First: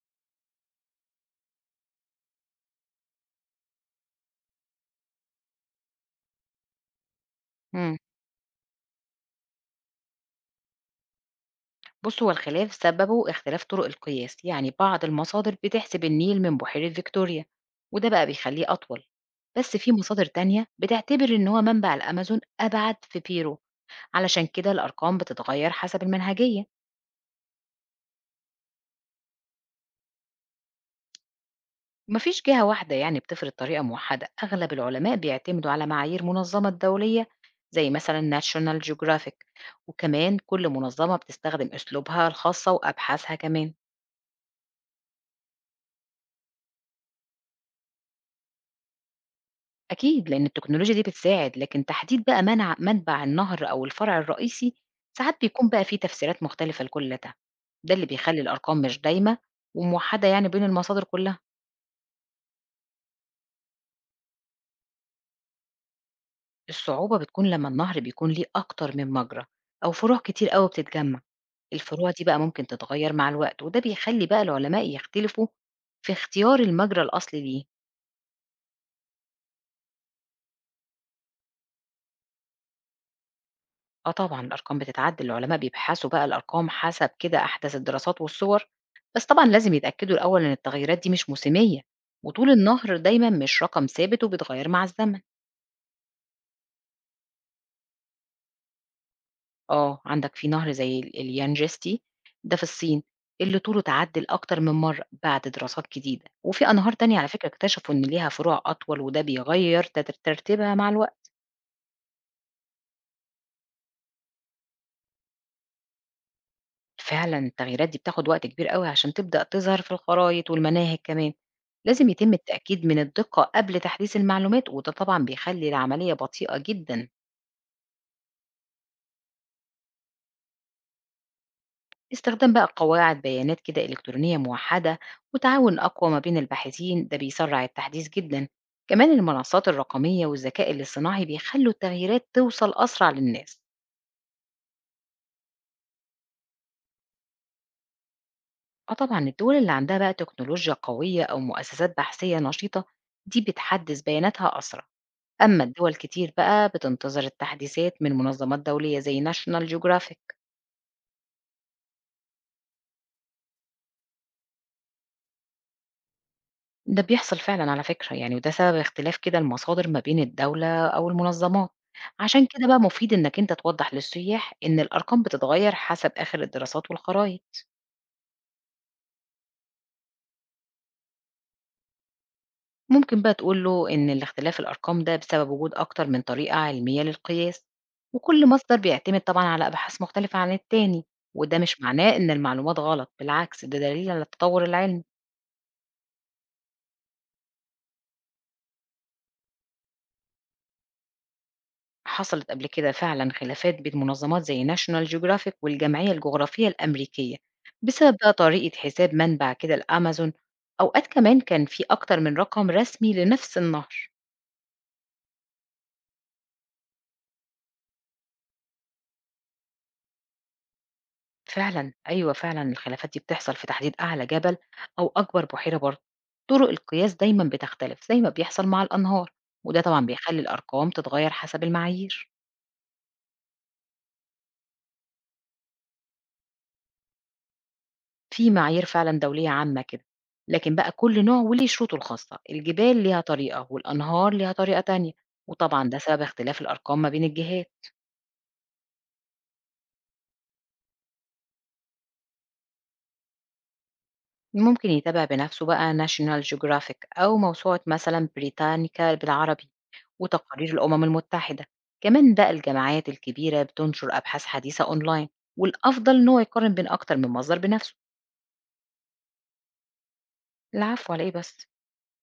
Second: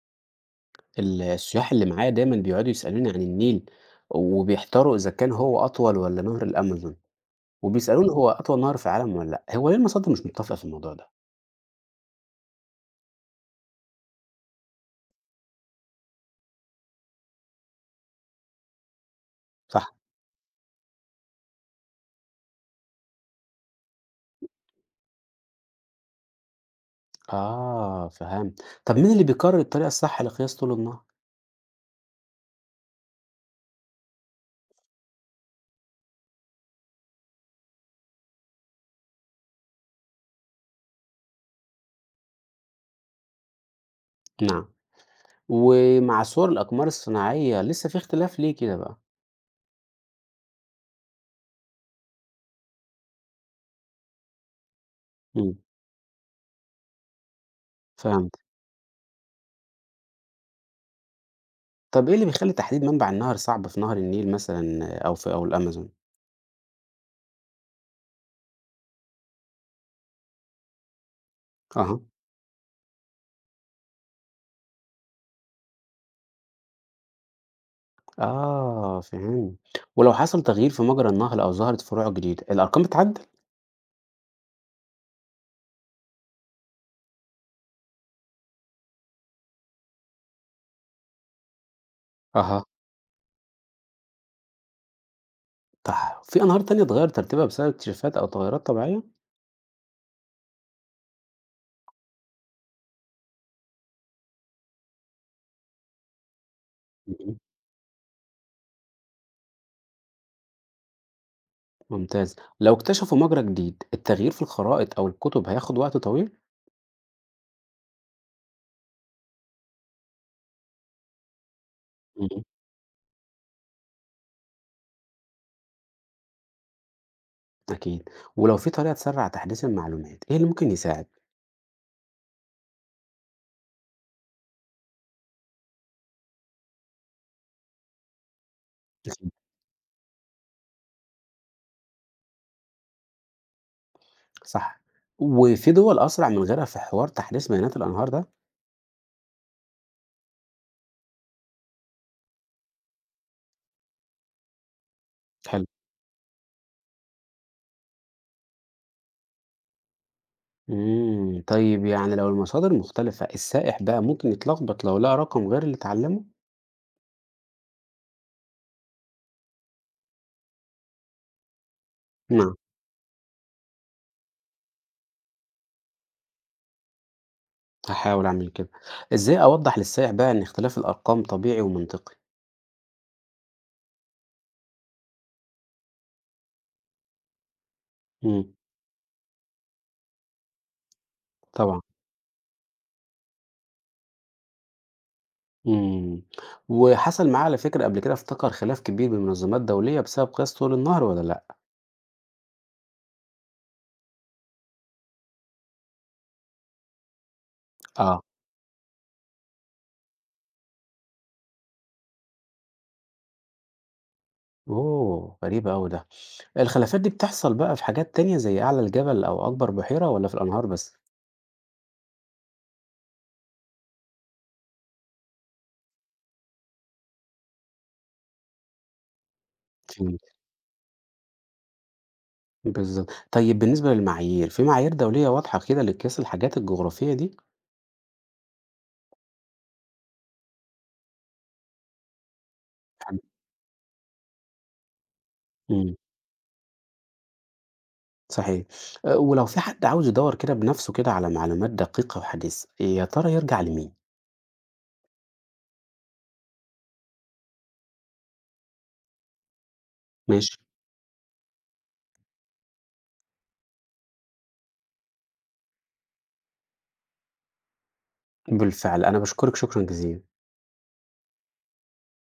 السياح اللي معايا دايمًا بيقعدوا يسألوني عن النيل، وبيحتاروا إذا كان هو أطول والّا نهر الأمازون، إمم. وبيسألوني هو أطول نهر في العالم والّا لأ، هو ليه المصادر مش متّفقة في الموضوع ده؟ بُص، هو الخلاف سببه اختلاف طُرق القياس، يعني بعض المصادر بتحسب النيل من بحيرة فيكتوريا، وده بقى بيخلّيه أطول، بس في صح، مصادر تانية بتعتبر إن هو منبع الأمازون أبعد في بيرو، علشان كده الأرقام بتتغيّر حسب المنهجية، آه فهمت، طب مين اللي بيقرر الطريقة الصح لقياس طول النهر؟ ما فيش جهة واحدة يعني بتفرض طريقة موحدة، أغلب العلماء بيعتمدوا على معايير منظمة دولية زي مثلًا National Geographic، وكمان كل منظمة بتستخدم أسلوبها الخاصة وأبحاثها كمان. نعم، ومع صور الأقمار الصناعية لسه في اختلاف ليه كده بقى؟ أكيد لأن التكنولوجيا دي بتساعد لكن تحديد بقى منع منبع النهر أو الفرع الرئيسي ساعات إمم، بيكون بقى فيه تفسيرات مختلفة لكل ده. ده اللي فهمت، بيخلي الأرقام مش دايمة وموحدة يعني بين المصادر كلها. طب إيه اللي بيخلّي تحديد منبع النهر صعب في نهر النيل مثلًا أو الأمازون؟ الصعوبة بتكون لما النهر بيكون ليه أكتر من مجرى أو فروع كتير قوي بتتجمع. أها، الفروع دي بقى ممكن تتغير مع الوقت وده بيخلي بقى العلماء يختلفوا في اختيار المجرى الأصلي ليه. آه فهمت، ولو حصل تغيير في مجرى النهر أو ظهرت فروع جديدة، الأرقام بتتعدل؟ آه طبعًا الأرقام بتتعدّل، العلماء بيبحثوا بقى الأرقام حسب كده أحدث الدراسات والصور، بس طبعًا لازم يتأكدوا الأول إن التغيرات دي مش موسمية، وطول أها. النهر دايمًا مش رقم ثابت وبيتغير مع الزمن. صح. في أنهار تانية اتغيّر ترتيبها بسبب اكتشافات أو تغيرات طبيعية؟ آه، عندك في نهر زي اليانجستي ده في الصين اللي طوله اتعدّل أكتر من مرّة بعد دراسات جديدة، وفي أنهار تانية على اهم. فكرة اكتشفوا إن ليها فروع أطول وده بيغير ترتيبها مع الوقت. ممتاز. لو اكتشفوا مجرى جديد، التغيير في الخرائط أو الكتب هياخد وقت طويل؟ فعلًا التغييرات دي بتاخد وقت كبير أوي عشان تبدأ تظهر في الخرايط والمناهج كمان، لازم يتم اهم. التأكيد من الدقة قبل تحديث المعلومات وده طبعًا بيخلّي العملية بطيئة جدًا. أكيد. ولو في طريقة تسرّع تحديث المعلومات، إيه اللي ممكن يساعد؟ استخدام بقى قواعد بيانات كده إلكترونية موحدة وتعاون أقوى ما بين الباحثين ده بيسرّع التحديث جدًا، كمان أكيد. المنصات الرقمية والذكاء الاصطناعي بيخلّوا التغييرات توصل أسرع للناس. صح. وفي دول أسرع من غيرها في حوار تحديث بيانات الأنهار ده؟ آه طبعًا الدول اللي عندها بقى تكنولوجيا قوية أو مؤسسات بحثية نشيطة دي بتحدّث بياناتها أسرع. أما حلو. الدول كتير بقى بتنتظر التحديثات من منظمات دولية زي ناشونال جيوغرافيك. إمم. طيب يعني لو المصادر مختلفة، السائح بقى ممكن يتلخبط لو لقى رقم غير اللي اتعلّمه؟ ده بيحصل فعلا على فكرة يعني وده سبب اختلاف كده المصادر ما بين الدولة أو المنظمات، عشان نعم، كده بقى مفيد إنك أنت توضح للسياح إن الأرقام بتتغير حسب آخر الدراسات والخرائط. هاحاول أعمل كده. إزاي أوضّح للسائح بقى إن اختلاف الأرقام طبيعي ومنطقي؟ ممكن بقى تقول له إن الاختلاف الأرقام ده بسبب وجود أكتر من طريقة علمية للقياس، وكل إمم. مصدر بيعتمد طبعا على أبحاث مختلفة عن التاني، وده طبعًا، مش معناه إن المعلومات غلط، بالعكس ده دليل على التطور العلمي. إمم، وحصل معاه على فكرة قبل كده افتكر خلاف كبير بين منظمات دولية بسبب قياس طول النهر والّا لأ؟ حصلت قبل كده فعلا خلافات بين منظمات زي ناشونال جيوغرافيك والجمعية الجغرافية الأمريكية بسبب آه. بقى طريقة حساب منبع كده الأمازون. أوقات كمان كان في أكتر من رقم رسمي لنفس النهر. أوه! غريب أوي ده، الخلافات دي بتحصل بقى في حاجات تانية زي أعلى الجبل أو أكبر بحيرة والّا في الأنهار بس؟ فعلا أيوة فعلا الخلافات دي بتحصل في تحديد أعلى جبل أو أكبر بحيرة برضه، طرق القياس دايما بتختلف زي ما بيحصل مع الأنهار، وده طبعا فهمت، بيخلي الأرقام تتغير حسب المعايير. بالضبط، طيب بالنسبة للمعايير، في معايير دولية واضحة كده لقياس الحاجات الجغرافية دي؟ في معايير فعلًا دولية عامة كده، لكن بقى كل نوع وليه شروطه الخاصة، الجبال حلو، ليها طريقة والأنهار ليها طريقة تانية، وطبعًا إمم، ده سبب اختلاف الأرقام ما بين الجهات. صحيح، ولو في حد عاوز يدوّر كده بنفسه كده على معلومات دقيقة وحديثة، يا ترى يرجع لمين؟ ممكن يتابع بنفسه بقى National Geographic أو موسوعة مثلًا بريتانيكا بالعربي ماشي، وتقارير الأمم المتحدة، كمان بقى الجامعات الكبيرة بتنشر أبحاث حديثة أونلاين، والأفضل إن هو يقارن بين أكتر من مصدر بنفسه. بالفعل، أنا باشكرِك شكرًا جزيلًا. العفو على إيه بس.